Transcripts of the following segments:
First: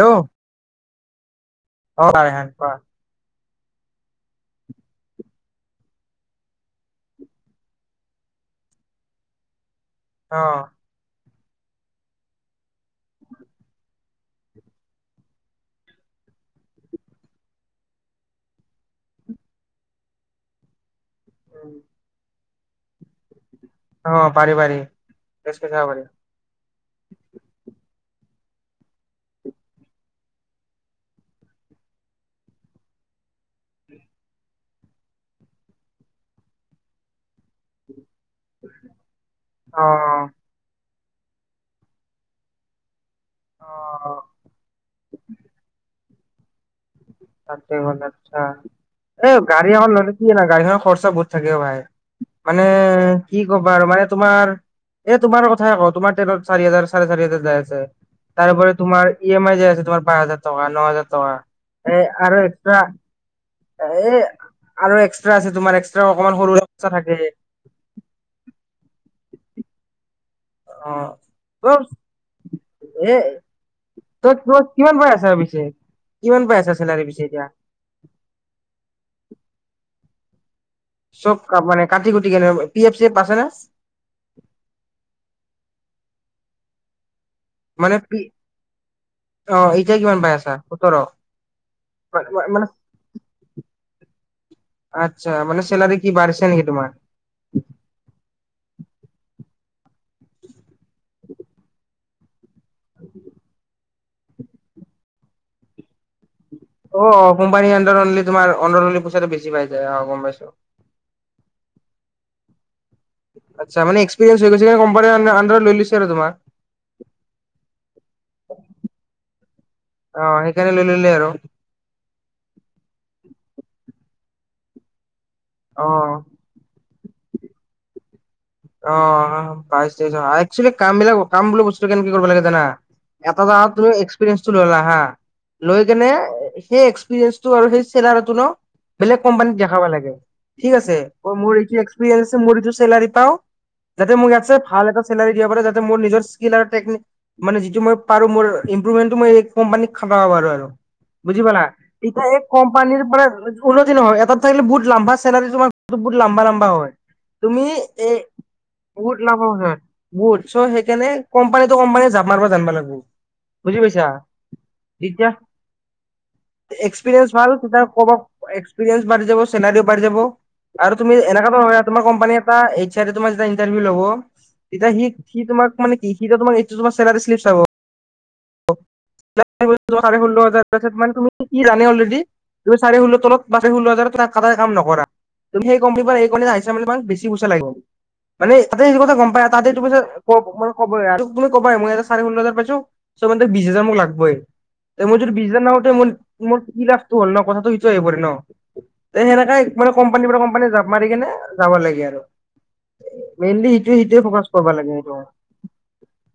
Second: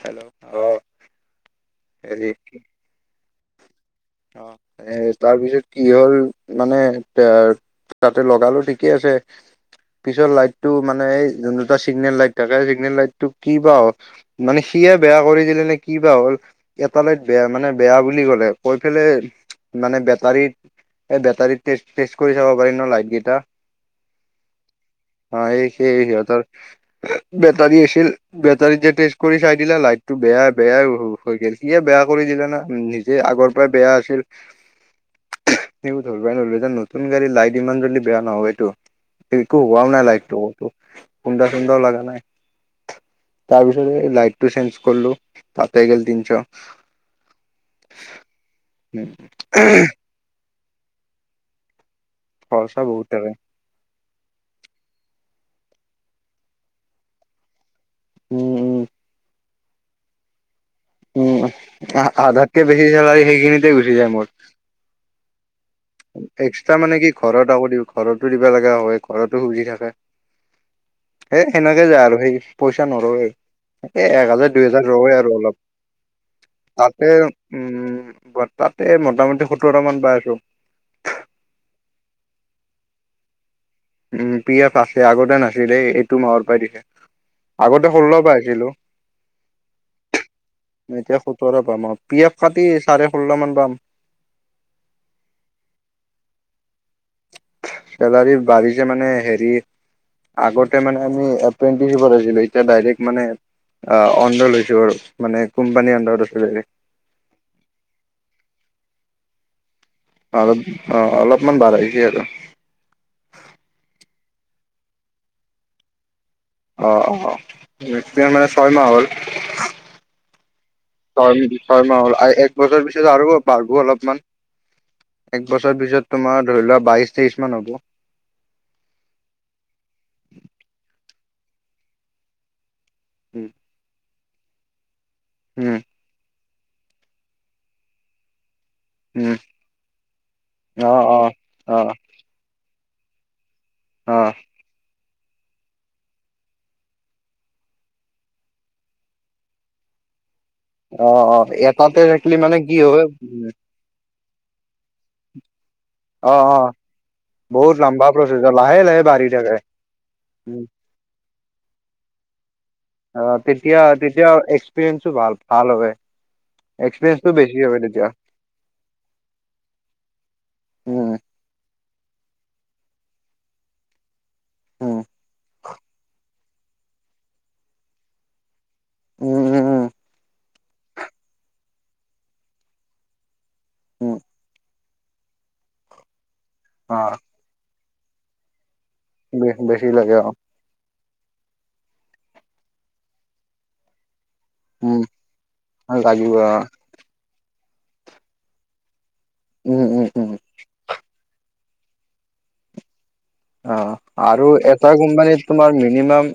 Hello? অ'। হেৰি হয় - হয়, কোৱা। অ' এ তাৰপিছত কি হ'ল মানে তা- তাতে লগালোঁ, ঠিকে আছে। পিছত অ লাইটটো মানে যোন দুটা ছিগনেল লাইট থাকে, ছিগনেল লাইটটো কি বা হ'ল, মানে সিয়ে বেয়া কৰি দিলে নে কি বা হ'ল, এটা লাইট বেয়া মানে বেয়া বুলি ক'লে। কৈ ফেলে মানে বেটাৰীত এই বেটাৰীত টেষ্ট- টেষ্ট কৰি চাব পাৰি ন' লাইটকেটা? অ পাৰি পাৰি অ' এই তেজপুৰ যাব সেই পাৰি সিহঁতৰ বেটাৰী আছিল। বেটাৰী যে টেষ্ট কৰি চাই দিলে, লাইটটো বেয়া- বেয়াই হৈ গ'ল। সিয়ে বেয়া কৰি দিলে না নিজে আগৰ পৰাই বেয়া আছিল, একো ধৰবাই নৰলোঁ। যেন নতুন গাড়ীৰ লাইট ইমান জল্দি বেয়া নহয়তো। একো অ হোৱাও নাই লাইটটো খুন্দা-সুন্দা লাগা নাই। তাৰ অ পিছত এ লাইটটো চেঞ্জ কৰলোঁ। তাতে গেল তিন শ। তাতে গ'ল আচ্ছা এ গাড়ী এখন ল'লে কি জানা? গাড়ীখন খৰচা‌ বহুত থাকে অ ভাই। মানে খৰচা বহুত থাকে কি কবা আৰু মানে তোমাৰ এই, তোমাৰ কথাই কও, তোমাৰ তেলত চাৰি হাজাৰ চাৰে চাৰি হাজাৰ যাই আছে। উম তাৰপৰা উম তোমাৰ ই এম আই যে আ, তোমাৰ পাঁচ হাজাৰ, টকা ন হাজাৰ টকা, এ অ আৰু আধাতকে এক্সট্ৰা বেছি জ, এ গুচি যায় মোৰ। আৰু এক্সট্ৰা আছে তোমাৰ এক্সট্ৰা অকমান সৰু এক্সট্ৰা খৰচা মানে কি থাকে ঘৰত আকৌ দি ঘৰতো দিব লগা হয়। ঘৰতো সুধি থাকে‌। অ এ ত সেনেকে যায় আৰু সেই পইচা এ নৰয়ে আৰু এ এক তই হাজাৰ তোৰ দুই হেজাৰ কিমান পাই ৰই আছা আৰু অলপ। পিছে? কিমান পাই আছা চেলাৰী তাতে পিছে এতিয়া? উম তাতে মোটামুটি সোতৰটা মান বাই, কু চব কাম মানে কাটি কুটি কেনে, পি এফ চি এফ আছে ন? উম পি এফ আছে। আগতে নাছিলেই এইটো মাহৰ পাই দিছে। আগতে মানে ষোল্ল পি পাইছিলো। অ এতিয়া কিমান পাই আছা? সোতৰ এতিয়া সোতৰ পাম আৰু পি এফ কাটি মানে চাৰে ষোল্ল মান পাম। আচ্ছা মানে চেলাৰী কি বাঢ়ছে নেকি তোমাৰ? চেলাৰী বাঢ়িছে মানে হেৰি, আগতে মানে আমি এপেন্টিচত কৰিছিলোঁ। এতিয়া ডাইৰেক্ট মানে অন লৈ লৈছো আৰু মানে কোম্পানীৰ আন্দাৰত আছিলে। অ কোম্পানী আণ্ডাৰলি তোমাৰ অনৰল পইচাটো বেছি পায়। অ অ অলপমান বাঢ়ে। দিয়ে আৰু। আচ্ছা মানে, এক্সপেৰিয়েঞ্চ হৈ গৈছে কোম্পানী লৈ লৈছে আৰু তোমাক। অ অ মানে ছয় মাহ হল, অ সেইকাৰণে লৈ ললে আৰু ছয় ছয় মাহ হল। এক বছৰ পিছত আৰু, বাঢ়িব অলপমান। এক বছৰৰ অ। পিছত তোমাৰ ধৰি লোৱা বাইশ, তেইশ মান‌ হব‌। অ', বাইশ তেইশ একচুৱেলি কাম বিলাক কাম বোলো বস্তু কেনেক কি কৰিব লাগে জানা? এটা উম, মাহত তুমি টো ললা হা, উম, লৈ কেনে, সেই এক্সপিৰিয়েন্ঞ্চটো আৰু সেই চেলাৰীটো ন, বেলেগ উম, কোম্পানীত দেখাব লাগে। ঠিকআছে অ', এইটো অ', মোৰ অ', এক্সপিৰিয়েন্স চেলাৰি পাও। যাতে অ'। মোক ইয়াছে ভাল এটা। চেলাৰি দিব পাৰে যাতে মোৰ নিজৰ স্কিল আৰু টেকনিক, মানে যি মই পাৰো মোৰ ই্প্ৰুভমেন্টটো মই এই কোম্পানীত খটাব আৰু। অ অ বুজি পালা, এটাতে এতিয়া থাকিলি এই মানে কি কোম্পানীৰ হয় মানে উম, উন্নতি নহয় এটা। থাকে বহু লম্বা চেলাৰী তোৰ। এইটো বহুত অ লম্বা অ লম্বা হয়, তুমি বহুত লম্বা এ, প্ৰচেছ লাহে লাহে বহুত বাঢ়ি ল হ থাকে বহুত, উম, চ' সেইকাৰণে। কম্পানীতো যাপ মাৰিব জনবো লাগে। অ বুজি তেতিয়া পাইছায়া, তেতিয়া এক্সপিৰিয়েঞ্চো ভাল ভাল হয় এক্সপিৰিয়েঞ্চ এক্সপিৰিয়েঞ্চটো ভাল বেছি হয় তেতিয়া কব এক্সপিৰিয়েঞ্চ বাঢ়ি যাব চেলাৰিও বাঢ় যাব, আৰু উম তুমি এনেককা। তোমাৰ কোম্পানী এটা এই। তোমাৰ যেতিয়া ইন্টাৰভউ লাগ, ততিয়া উম হি। সি তোমাক মানে কি সি তোমাক। তোমাৰ চেলাৰী চিলব চাব। উম উম উম াৰে োল্লাজ [unintelligible] তুমি কি জানে অলৰেডি তুমি চাৰে ষোল্ল তলতাৰে ষল্ল উম হাজাৰ কাম নকৰা। ক আহিছে ম বুলি মান অ বেছিুইচা লাগে। মানে। ত সিটো কথা গম পাই বে তাতে তুি ক বেছি লাগে অ মানে কব আৰু তুমি কবা মোক এটা। চাৰে ষল হাজাৰ পছত চ মান ত বিশ হাজাৰ মোক লাগবই। উম এই মোৰ যদি বিছদনা ন হওঁতেৰ লাগিব অ তমোৰ কি লাটো হল ন কথাটো। হবৰে ন। এ! সেনেককা উম মান উম কম্পানীৰ উম পৰা কম্পানী জাপ মাৰি কেনে। যাব লাগে আৰু। মেইনলি সেইটোৱে অঁ, সেইটোৱে ফকাচ আৰু কৰিব এটা লাগে সেইটো কোম্পানীত তোমাৰ মিনিমাম।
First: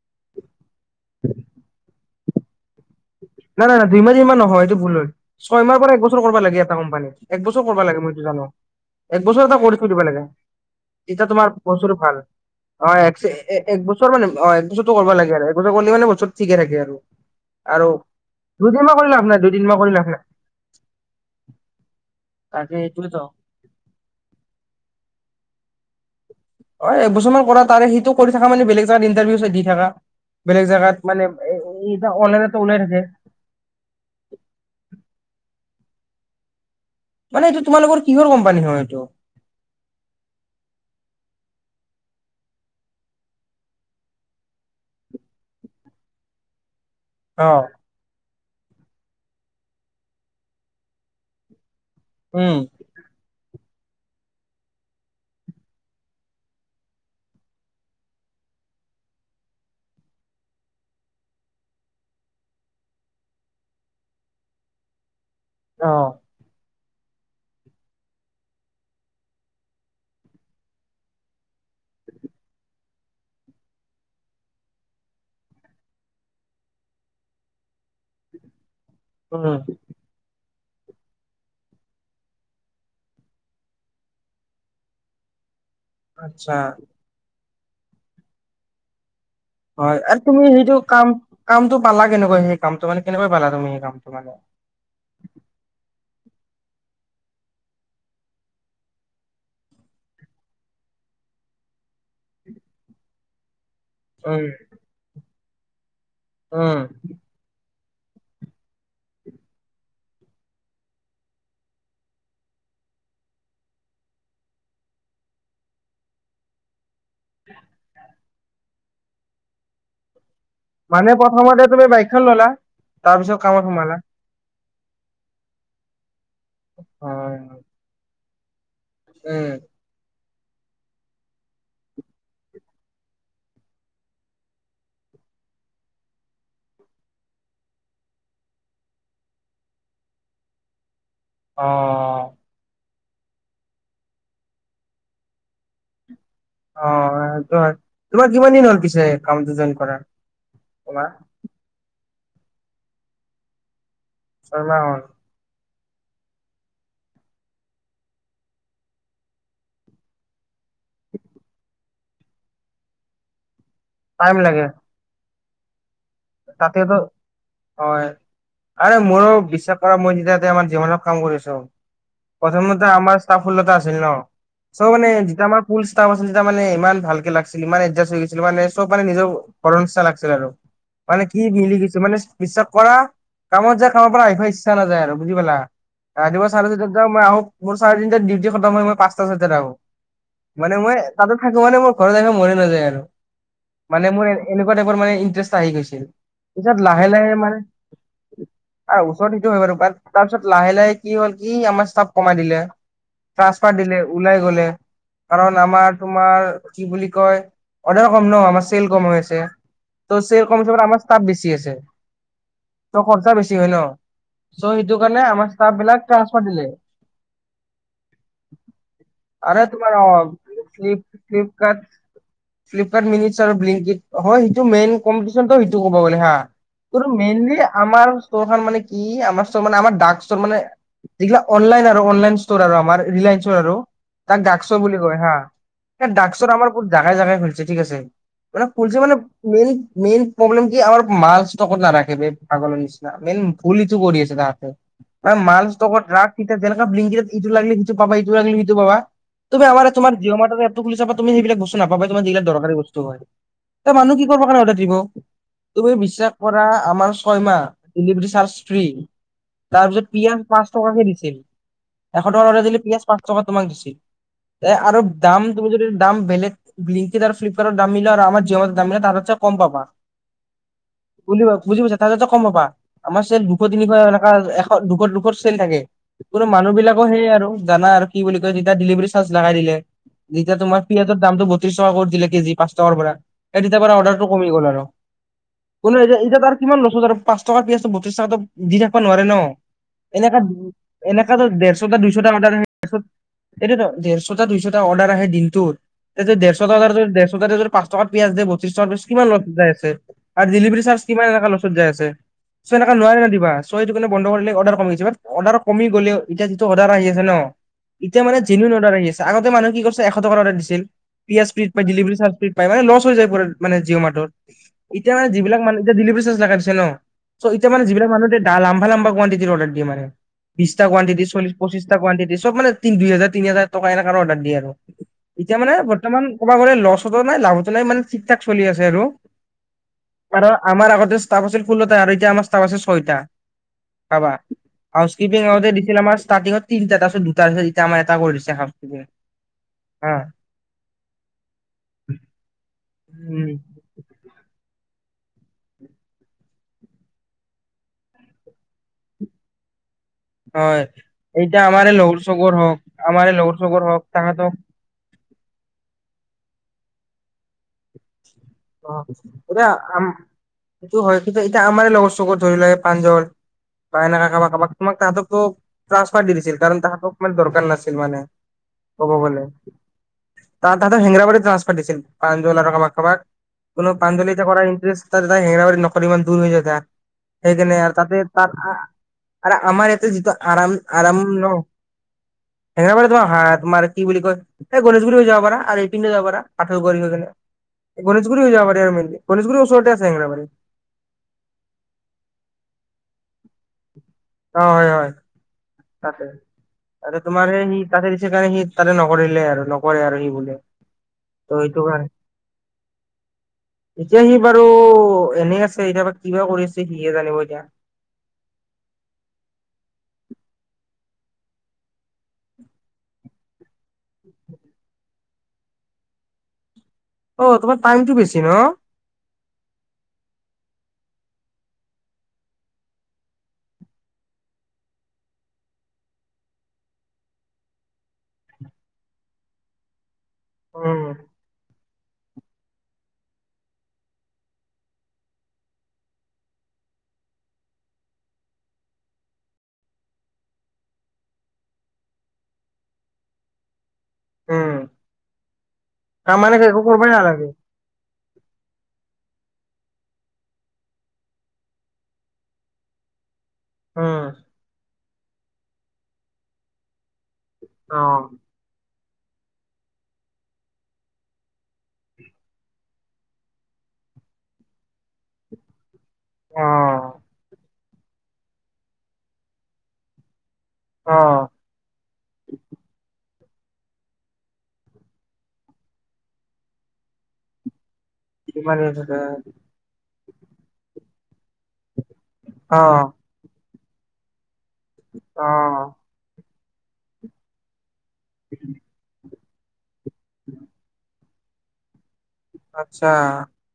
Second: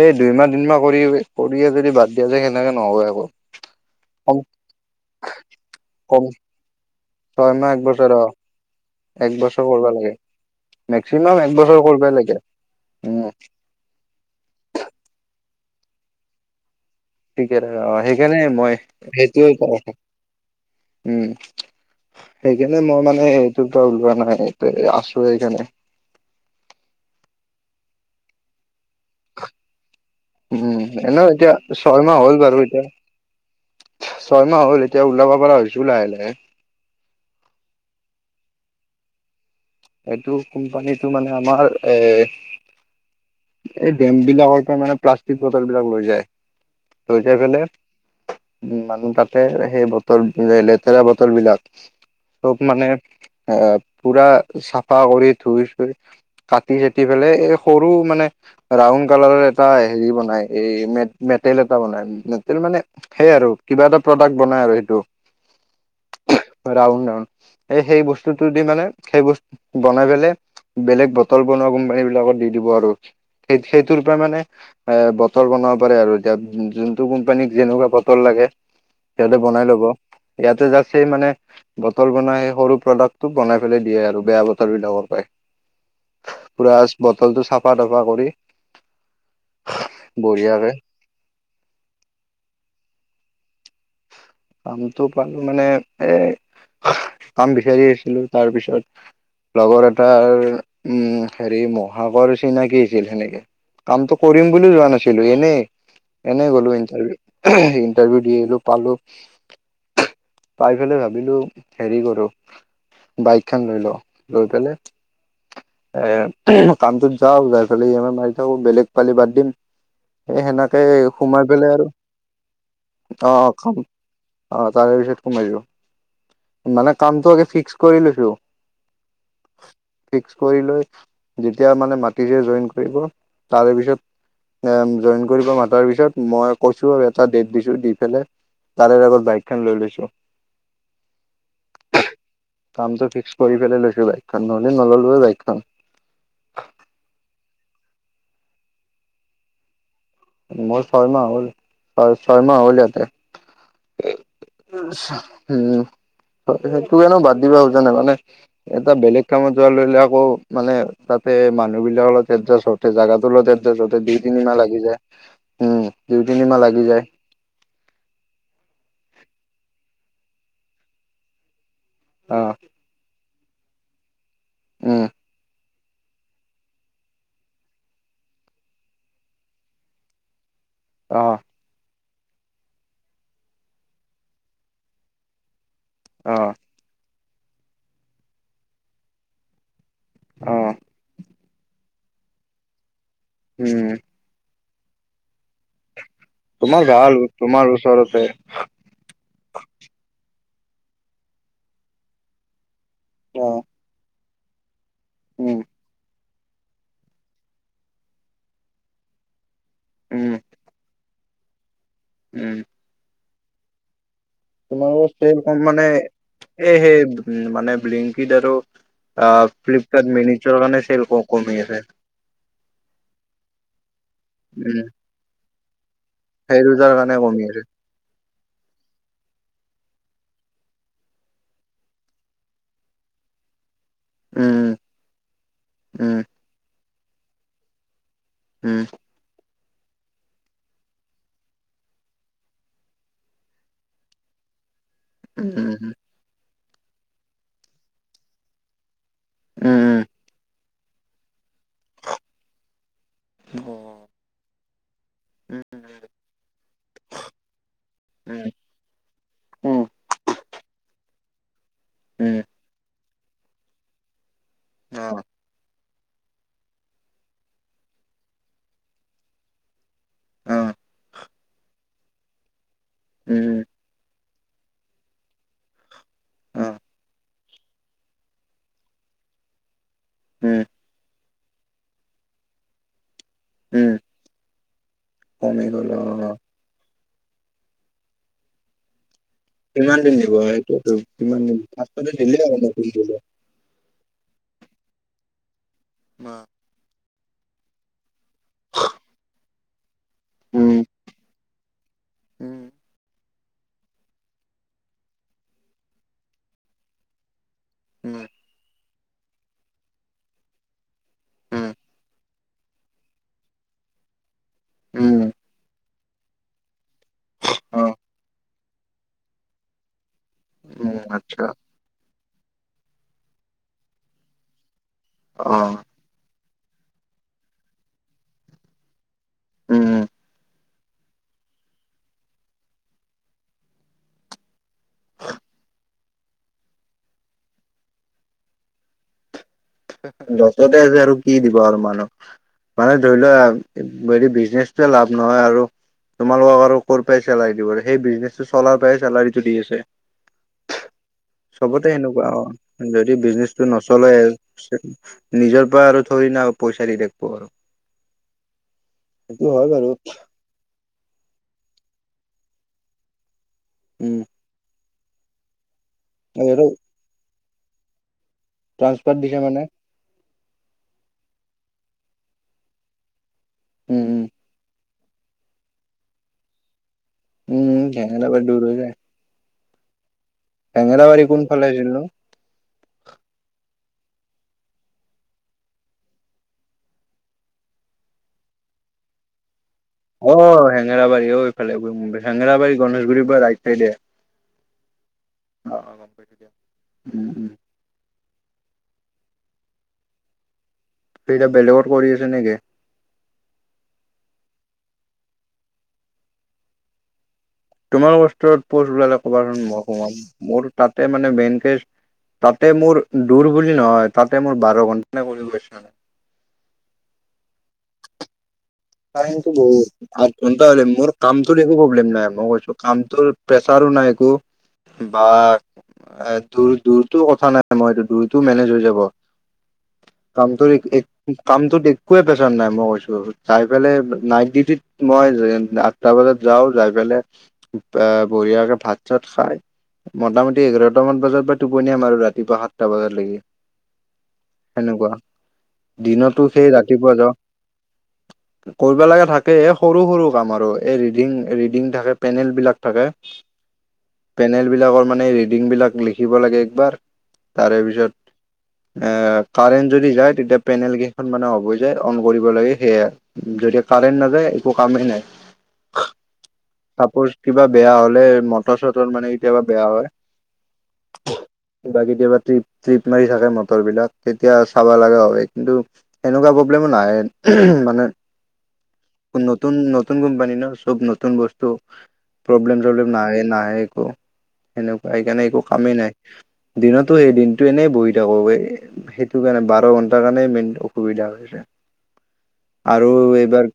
সেই দুইমাহ তিনমাহ কৰি কৰিয়ে যদি বাদ। এতিয়া যে, হেনেকে নহয় আৰু। নাই নাই নাই দুইমাহ ইমান নহয় এইটো ভুল হ'ল, ছয়মাহৰ পৰা একবছৰ কম কৰিব লাগে এটা কোম্পানী। এক বছৰ কৰিবা লাগে, মইটো জানো এক একবছৰ এটা বছৰ কৰি কৰিব থৈ দিবা লাগে, এতিয়া মেক্সিমাম তোমাৰ এক বছৰ কৰিবই ভাল লাগে অ উম এক বছৰ মানে অ এক বছৰো কৰিব লাগে। ক'লে মান বছু ঠিকে ৰাখে আৰু। ঠিকে থাকে আৰু অঁ সেইখিনি। সেইকাৰণে মই দুদিনমান কৰি লাভ নাই সেইটোয়ে, দুদিনমান কৰি লাভ নাই। ক উম তাকে সেইকাৰণে মই এইটোৱেতো মানে এইটো পা ওলোৱা নাই এই আছো সেইকাৰণে। অঁ, এবছৰমানান কৰা তাৰে সেইটো কৰি থকা মানে বেলেগ। জাগাত ইণ্টাৰভিউ দি থাকা। বেলেগ উম, জাগাত মানে এনে এতিয়া এ ছয়মাহ হ'ল অনলাইনতো বাৰু ওলাই থাকে। এতিয়া ছয়মাহ হ'ল এতিয়া ওলাব পৰা হৈছে। ছো লাহে লাহে। মানে এইটো তোমালোকৰ কিহৰ কোম্পানী হয় এইটো। এইটো কোম্পানীটো মানে আমাৰ এ! এই ডেম বিলাকৰ পৰা মানে প্লাষ্টিক বটল বিলাক লৈ যায়। লই যাই অ পেলাই। উ মানুহ তাতে সেই বতল লে লেতেৰা বতল বিলাক খুব উম মানে আহ পূৰা চাফা কৰি ধুই চুই কাটি চাটি পেলাই এই সৰু মানে ৰাউন কালাৰৰ এটা হেৰি বনাই এই মেটেল এটা বনাই মেটেল মানে সেইয় আৰু কিবা এটা প্ৰডাক্ট বনাই আৰু সেইটো অহ ৰাউন ৰান এই সেই বস্তুটো দি মানে সেই বস্তু বনাই পেলাই বেলেগ বটল বনোৱা কোম্পানী বিলাকত দি দিব আৰু সেই সেইটোৰ পৰা মানে এ বটল বনাব পাৰে আৰু এতিয়া যোনটো কোম্পানীক যেনেকুৱা বটল লাগে সিহঁতে উম বনাই লব ইয়াতে যা সেই মানে বটল বনাই সেই সৰু প্ৰডাক্টটো বনাই পেলে দিয়ে আৰু বেয়া বতল বিলাকৰ পৰাই আচ্ছা পুৰা বতলটো চাফ চাফা তফা কৰি হয় আৰু তুমি বঢ়িয়াকে সেইটো কাম কামটো পালা কেনেকুৱা সেই কামটো মানে কেনেকা পালা তুমি এই কামতো [unintelligible] কামটো পালো মানে এ কাম বিচাৰি আছিলো তাৰপিছত লগৰ এটাৰ উম হেৰি মহাকৰ চিনাকি আছিল সেনেকে কামটো কৰিম উম বুলি যোৱা নাছিলো এনেই [inaudible] এনে গ'লো উম ইন্টাৰভিউ ইন ইন্টাৰভিউ দি আহিলো পালো পাই পেলাই ভাবিলো হেৰি কৰো বাইক খন লৈ ল লৈ পেলাই এ [unintelligible] যাও [unintelligible] পেলে ই এম আই মাৰি দিও চ বেলেগ পালি বাদ দিম এই সেনেকে মানে সোমাই প্ৰথমতে পেলাই আৰু তুমি বাইকখন ললা তাৰ অ পিছত কামত কাম সোমালা অ তাৰ পিছত কমাই যিব মানে কামটো হয় আগে ফিক্স কৰি লৈছো উম। এক্সি কৰি লৈ যেতিয়া মানে মাতিছে জইন কৰিব তাৰে পিছত জইন কৰিব মাতাৰ পিছত মই কৈছো আৰু এটা ডেট দিছো দি পেলাই তাৰে আগত বাইকখন লৈ লৈছো অ কামটো ফিক্স কৰি ফেলাই লৈছো বাইকখন নহ'লে নল'লোৱে হয় বাইক ক অ সে সেটো হয় তোমাৰ কিমান দিন হ'ল পিছে কামটো জইন কৰ মই [unintelligible] হয় ছয়মাহ হল ইয়াতে ছয়মাহ হ'ল উম হয় সেইটোকনো বাদ দিবা খুজা নে মানে এটা বেলেগ কামত যোৱা লৈলে আকৌ মানে তাতে মানুহ বিলাক অলপ এডজাষ্ট হওঁতে জাগাটো লওঁতে ত ততে দুই, তিনি মাহ লাগি যায়। উম। দুই তিনিমাহ তাতে লাগি ত যায় হয় আৰে মোৰো বিশ্বাস কৰা। মই যেতিয়া তে আমাৰ যে জেমেনত কাম কৰিছোঁ অ প্ৰথমতে আমাৰ তাৰ ষোল্লটা আছিল ন? চৌ উম মানে যেতিয়া আমাক ফুল ষ্টাফ আছিল যেতিয়া মানে ইমান ভালকে লাগিছিল ইমান এডজাষ্ট হৈ গৈছিল, মানে চব মানে নিজৰ ঘৰৰ নিছনা লাগিছিল আৰু। মানে অ কি মিলি গৈছে মানে বিশ্বাস কৰা। কামত যাই, কামৰ পৰা আহিবা ইচ্ছা নাযায় আৰু বুজি পালা? অ ৰাতিপুৱা চাৰে চাৰিটা যাও মই আহো মোৰ চাৰে তিনটাত ডিউটি খতম হয়, মই পাছটা ছয়টাত আহো। অ মানে মই তাতে থাকো মানে মোৰ ঘৰত আহিব মনে নাযায় আৰু। উম মানে মোৰ এনেকুৱা টাইপৰ মান ইণ্টাৰেষ্ট আহি গৈছে [unintelligible] পিছত তোমাৰ লাহে ভাল লাহে মানে তোমাৰ ওচৰতে ওচৰত সেটো হয় বাৰু তাৰপিছত লাহে লাহে কি হ'ল কি আমাৰ ষ্টাফ কমাই দিলে। উম টাছপাৰ দিলে। ওলাই গ'লে কাৰণ আমাৰ তোমাৰ কি বুলি কয়? অৰ্ডাৰ কম ন, আমাৰ চেল কম হৈ আছে। ত উম চে আমাৰ ষ্টাফ বেছি আছে। উম। ত খৰচা বেছি ছি হয় ন? চ সেইটো তোমালোকৰ কাৰণে চেল আমাৰ কম ষ্টাফ মানে বিলাক ট্ৰান্সফাৰ দিলে। এই সেই উম, মানে ব্লিংকিত আৰু অ আৰে তোমাৰ ফ্লিপকাৰ্ট অ মিনিটৰ কাৰণে চেল ফিলিপ ক কমি আছে ফ্লিপকাৰ্ট- ফ্লিপকাৰ্ট মিনিটছ আৰু বিলিংকত, হয় সেইটো উম মেইন তাৰপিছত ত সেইটো মই বোলো হা। সেই দুটাৰ তোৰ কাৰণে কমি মেইনলি আছে আমাৰ চৰকাৰ খন মানে কি আমাৰ ম আমাৰ ডাক্ ষ্টৰ মানে এইগিলা অনলাইন আৰু অনলাইন ষ্টৰ আৰু আমাৰ ৰিলায়েন্ঞ্চৰ আৰু। তাক উম ডাকষ্টৰ বুলি কয় হা। স উম ডাকচত আমাৰ বহুত জাগাই জাগাই খুলিছে ঠিক আছে। মানে উম ফুলছে মানে মেইন। মেইন প্ৰব্লেম কি আমাৰ মাল ষ্টকত নাৰাখে পাগলৰ নিচিনা মেইন ভুল ইটো কৰি আছে তাহাতে। মাল উম ষ্টকট ৰাখ, তেনেকা ব্লিংকিতত ইটো লাগিলে সিটো পাবা ইটো পাবা লাগিলে সিটো পাবা। তুমি আমাৰ উম তোমাৰ জিঅ' মটাৰৰ। টো খুলি ছাবা তুমি সেইবিলাক বস্তু। নাপাবাই তোমাৰ যিলাক দৰকাৰী বস্তু হয় অ এ মানুহ কি কৰিবৰ কাৰণে। উম তুমি বিশাস কৰা আময়াহভাৰ চ ফ উম উম, তাৰিছ প। ছিল। এশ উম, টকাৰ লৰাজিলি পিয়ঁয়াজ। পাঁচ টকা তো মাক দিছি। এ আৰু অ দাম তুমি যদি। দাম বেলেিংকি আৰু ফলিপকাৰ্টৰ দাম নিলো আৰু আাৰ যৰ দাম নিলো তাত। কম পাবা অ বুজি পাইছা তাৰ যো কম পাবা। আমাৰ চেল উম দুশ তিনিশে। এশ দুঘট দুখট চেল থাকে। কোনো অ মানুহ বিলাকো সেইয় আৰু। জানা আৰু কি বুলি কয় যেতিয়া ডেলিভাৰী চাৰ্জ লগাই দিলে। নিজা উম তোমাৰ পিয়াটো। দামটো বত্ৰিশ টকা কৰি দিল কেজি পাঁচ টকাৰ পৰা। এি তাৰ উম পৰা অৰ্ডাৰ। হৈ গল আৰু কমি গ'ল অ কিমান। পাঁচ টকা পিয়য় বতি টকা দি থাকিব নোৱাৰে। নোৱৰে ন কিমান দিন দিব সেইটোৱেতো এনেকা কিমান দিন ডেৰশ টা পাঁচশ দিন দুইছা টা দিলে অৰ্ডাৰ আৰু আহে নতুন দিলে সেইটোৱে তেওঁ ডেৰশ টা দুইচা টা পাৰ্চেল আহে দিনটোত [unintelligible] মা পচ কা পিয়য় দ বচতি ট প কিমান লগ যাই আছে। আৰু উম ডেলিভাৰী চাৰ্জমান এ উম য আ নোৱ। চ এইটো কাৰণে বন্ধ কৰিলে অৰ্ডাৰ কমি গৈছে অৰ্ডাৰ কমি গলেও এতিয়া যিটো অৰ্ডাৰ আহি আছে ন? ইতিয়া উম মানে জেনন ডাৰ আহছে। আগতে মানুহ কি কৰিছে এশ টকাৰ অৰ্ডাৰ দিছিল পিয়াজ উম ফ্ৰীত পাই ডেলিভাৰী চাৰ্চ ফ্ৰীত পাই মানে লছ হৈ যায় পুৰা মানে। জিঅ মাৰ্টত। এতিয়া মানে উম যিবিলাক মানুহ। ডেলিভাৰী চাৰ্চ লগাই দিছে ন। ত এতিয়া মানে অ যিবিলাক মানুহ দে। লাম্বা লাম্বা কোৱাণ্টিটিত অৰ্ডাৰ দিয়ে মানে বিছটা উম, কোৱাণ্টিটি আচ্ছা চল্লিছ পঁচিছটা কোৱাণ্টিটি চব মানে দুই হাজাৰ তিন হাজাৰ টকা এনেকা অৰ্ডাৰ দিয়ে আৰু। এতিয়া মানে অ', বৰ্তমান ক'ব গলে লছতো নাই লাভতো নাই মানে ঠিক ঠাক চলি আছে আৰু উম, আৰু আমাৰ আগতে ষ্টাফ আছিল ষোল্লটা আৰু এতিয়া আমাৰ ষ্টাফ আছে ছয়টা ভাবা হাউচ কিপিং আগতে দিছিল আমাৰ ষ্টাৰ্টিংত তিনটা তাৰছত দুটা এতিয়া আমাৰ এটা কৰি দিছে হাউজ কিপিঙত যতে আছে আৰু কি দিব আৰু মানুহ মানে ধৰি উম লোৱা বিজনেছটোৱে লাভ নহয় আৰু তোমালোকক আৰু কৰপৰাই চেলাৰি দিব প সেই বিজনেছটো চলাৰ পৰাই চেলাৰিটো দি আছে। হয় এতিয়া চবতে আমাৰে লগৰ সেনেকুৱা অ', চগৰ হওক যদি আমাৰে লহৰ বিজনেচটো চগৰ হওক নচলে তাহাঁতক। নিজৰ পৰা আৰু থৰি না পইচা দি থাকিব অ সেইটো হয় এতিয়া বাৰু আম সেইটো হয় কিন্তু এতিয়া আমাৰে লগৰ চগৰ ধৰি ল এ প্ৰাঞ্জল বা উম, এনকা কাবা কাবাক মই তাতো ক ট্ৰান্সফাৰ দি দিছিল সিহঁতক কাৰণ তাহাতক মানে দৰকাৰ নাছিল মানে ক'ব ট্ৰান্সফাৰ দিছে গ'লে মানে তাত তাহাতক হেঙেৰাবাৰীত ট্ৰান্সফাৰ দিছিল পাঞ্জল আৰু কাবাক কাবাক। কোনো উম, উম। পাঞ্জলিতে কৰাৰ ইণ্টাৰেষ্ট তাত হেঙনা বাৰী নকৰি ইমান দূৰ হৈ যায় তা সেইকাৰণে উম, আৰু তাতে হেঙেৰাবাৰী তাত দূৰ হৈ যায় আৰু আমাৰ ইয়াতে যিটো আৰাম আৰাম হেঙেৰাবাৰী ন কোনফালে আছিল নো? হেঙেৰাবাৰীত তোমাৰ হা তোমাৰ কি বুলি কয় এই গণেশগুৰি হৈ যাব পাৰা আৰু এইপিনেদি যাব পাৰা পাঠৰগৈ হৈ কিনে। গণেশগুৰি হৈ যাব পাৰাৰে ম গণেশগু অ হেঙেৰাবাৰী অ এইফালে হেঙেবাৰী গণেশগুৰিৰ পৰা ৰাই- হে দে হয় হয় তাতে পাইছোঁ দিয়া। ত উম তোমাৰ উম সি তাতে দি- সেইকাৰণে সি তাতে নকৰিলে আৰু নকৰে আৰু সি বোলে। সি এতিয়া ত সেইটো বেলেগত কাৰণে কৰি আছে নেকি? এতিয়া সি বাৰু এনে আছে এতিয়া বা কিবা কৰি আছে সিয়ে জানিব। এতিয়া তোমালোকৰ ওচৰত পোষ্ট উলালে কবাচোন মই সোমাম মোৰ তাতে মানে মেইনকে তাতে মোৰ দূৰ বুলি নহয় তাতে মোৰ বাৰ ঘন্টা নে কৰি গৈছে। অ তোমাৰ টাইমটো বেছি ন? টাইমটো বহুত আঠ ঘন্টা হলে মোৰ কামটোত একো প্ৰব্লেম নাই। মই কৈছো কামটোৰ প্ৰেচাৰো নাই একো বা দূৰ দূৰটো কথা নাই মই এইটো দূৰটো মেনেজ হৈ যাব। কামটো এক এক উম কামটো দে- একোৱে প্ৰেচাৰ নাই মই কৈছো। যাই পেলাই নাইট ডিউটিত মই আঠটা বজাত যাওঁ, যাই পেলাই আহ বঢিয়াকে ভাত - চাত খাই মোটামুটি এঘাৰটামান বজাত বা টোপনি মাৰু আৰু ৰাতিপুৱা সাতটা বজালৈকে। উম সেনেকুৱা তাৰ দিনতো মানে সেই একো কৰিবই ৰাতিপুৱা যাওঁ। নালাগে কৰিব লাগে থাকে। সৰু সৰু কাম আৰু এই ৰিডিং ৰিডিং থাকে পেনেল বিলাক থাকে। উম পেনেল বিলাকৰ মানে ৰিডিং বিলাক লিখিব লাগে একবাৰ তাৰে অ পিছত এ কাৰেন্ট যদি যায় তেতিয়া পেনেল কেইখন মানে অফ হৈ যায় অন কৰিব লাগে। সেয়া যদি কাৰেণ্ট নাযায় একো কামেই নাই। অ কাপোৰ কিবা বেয়া হ'লে মটৰ - চটৰ মানে কেতিয়াবা বেয়া হয়। অ বা কেতিয়াবা ট্ৰিপ ট্ৰিপ মাৰি থাকে মন ভিতৰবিলাক তেতিয়া চাব লগা হয় কিন্তু এনেকুৱা প্ৰব্লেমো নাহে। উহুম মানে কি মান আছে ধৰা নতুন নতুন কোম্পানী ন চব নতুন বস্ত- ত প্ৰব্লেম অ চব্লেম নাই নাহে সেনেকুৱা সেইকাৰণে অ একো কামেই নাই। দিনতো সেই দিনটো এনেই বহি তাব সেই ভেট টো কাৰনে বাৰ ঘণ তাৰ কাৰণে মেইন অসুবিধা হয়। তে আচ্ছা আৰু এইবাৰ।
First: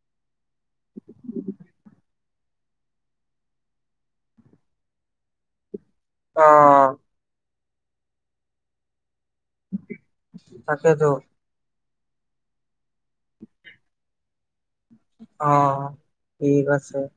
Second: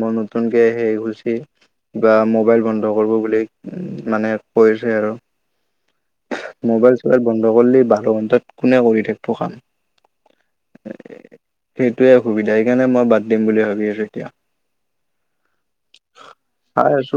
মই নতুনকে সেই গুচি বা মোবাইল বন্ধ কৰিব বুলি মানে কৈছে আৰু। অ মোবাইল চোবাইল বন। লগলি বাৰ ঘণ্টাত কোনে কৰি থা। পোখান তাকেতো এ। তেত। তোয়ে সুবিধা সেইকাৰণে মই। বাদ দিম বুলি ভাবি আছো এতিয়া। অ ঠিক চাই আছে। আছো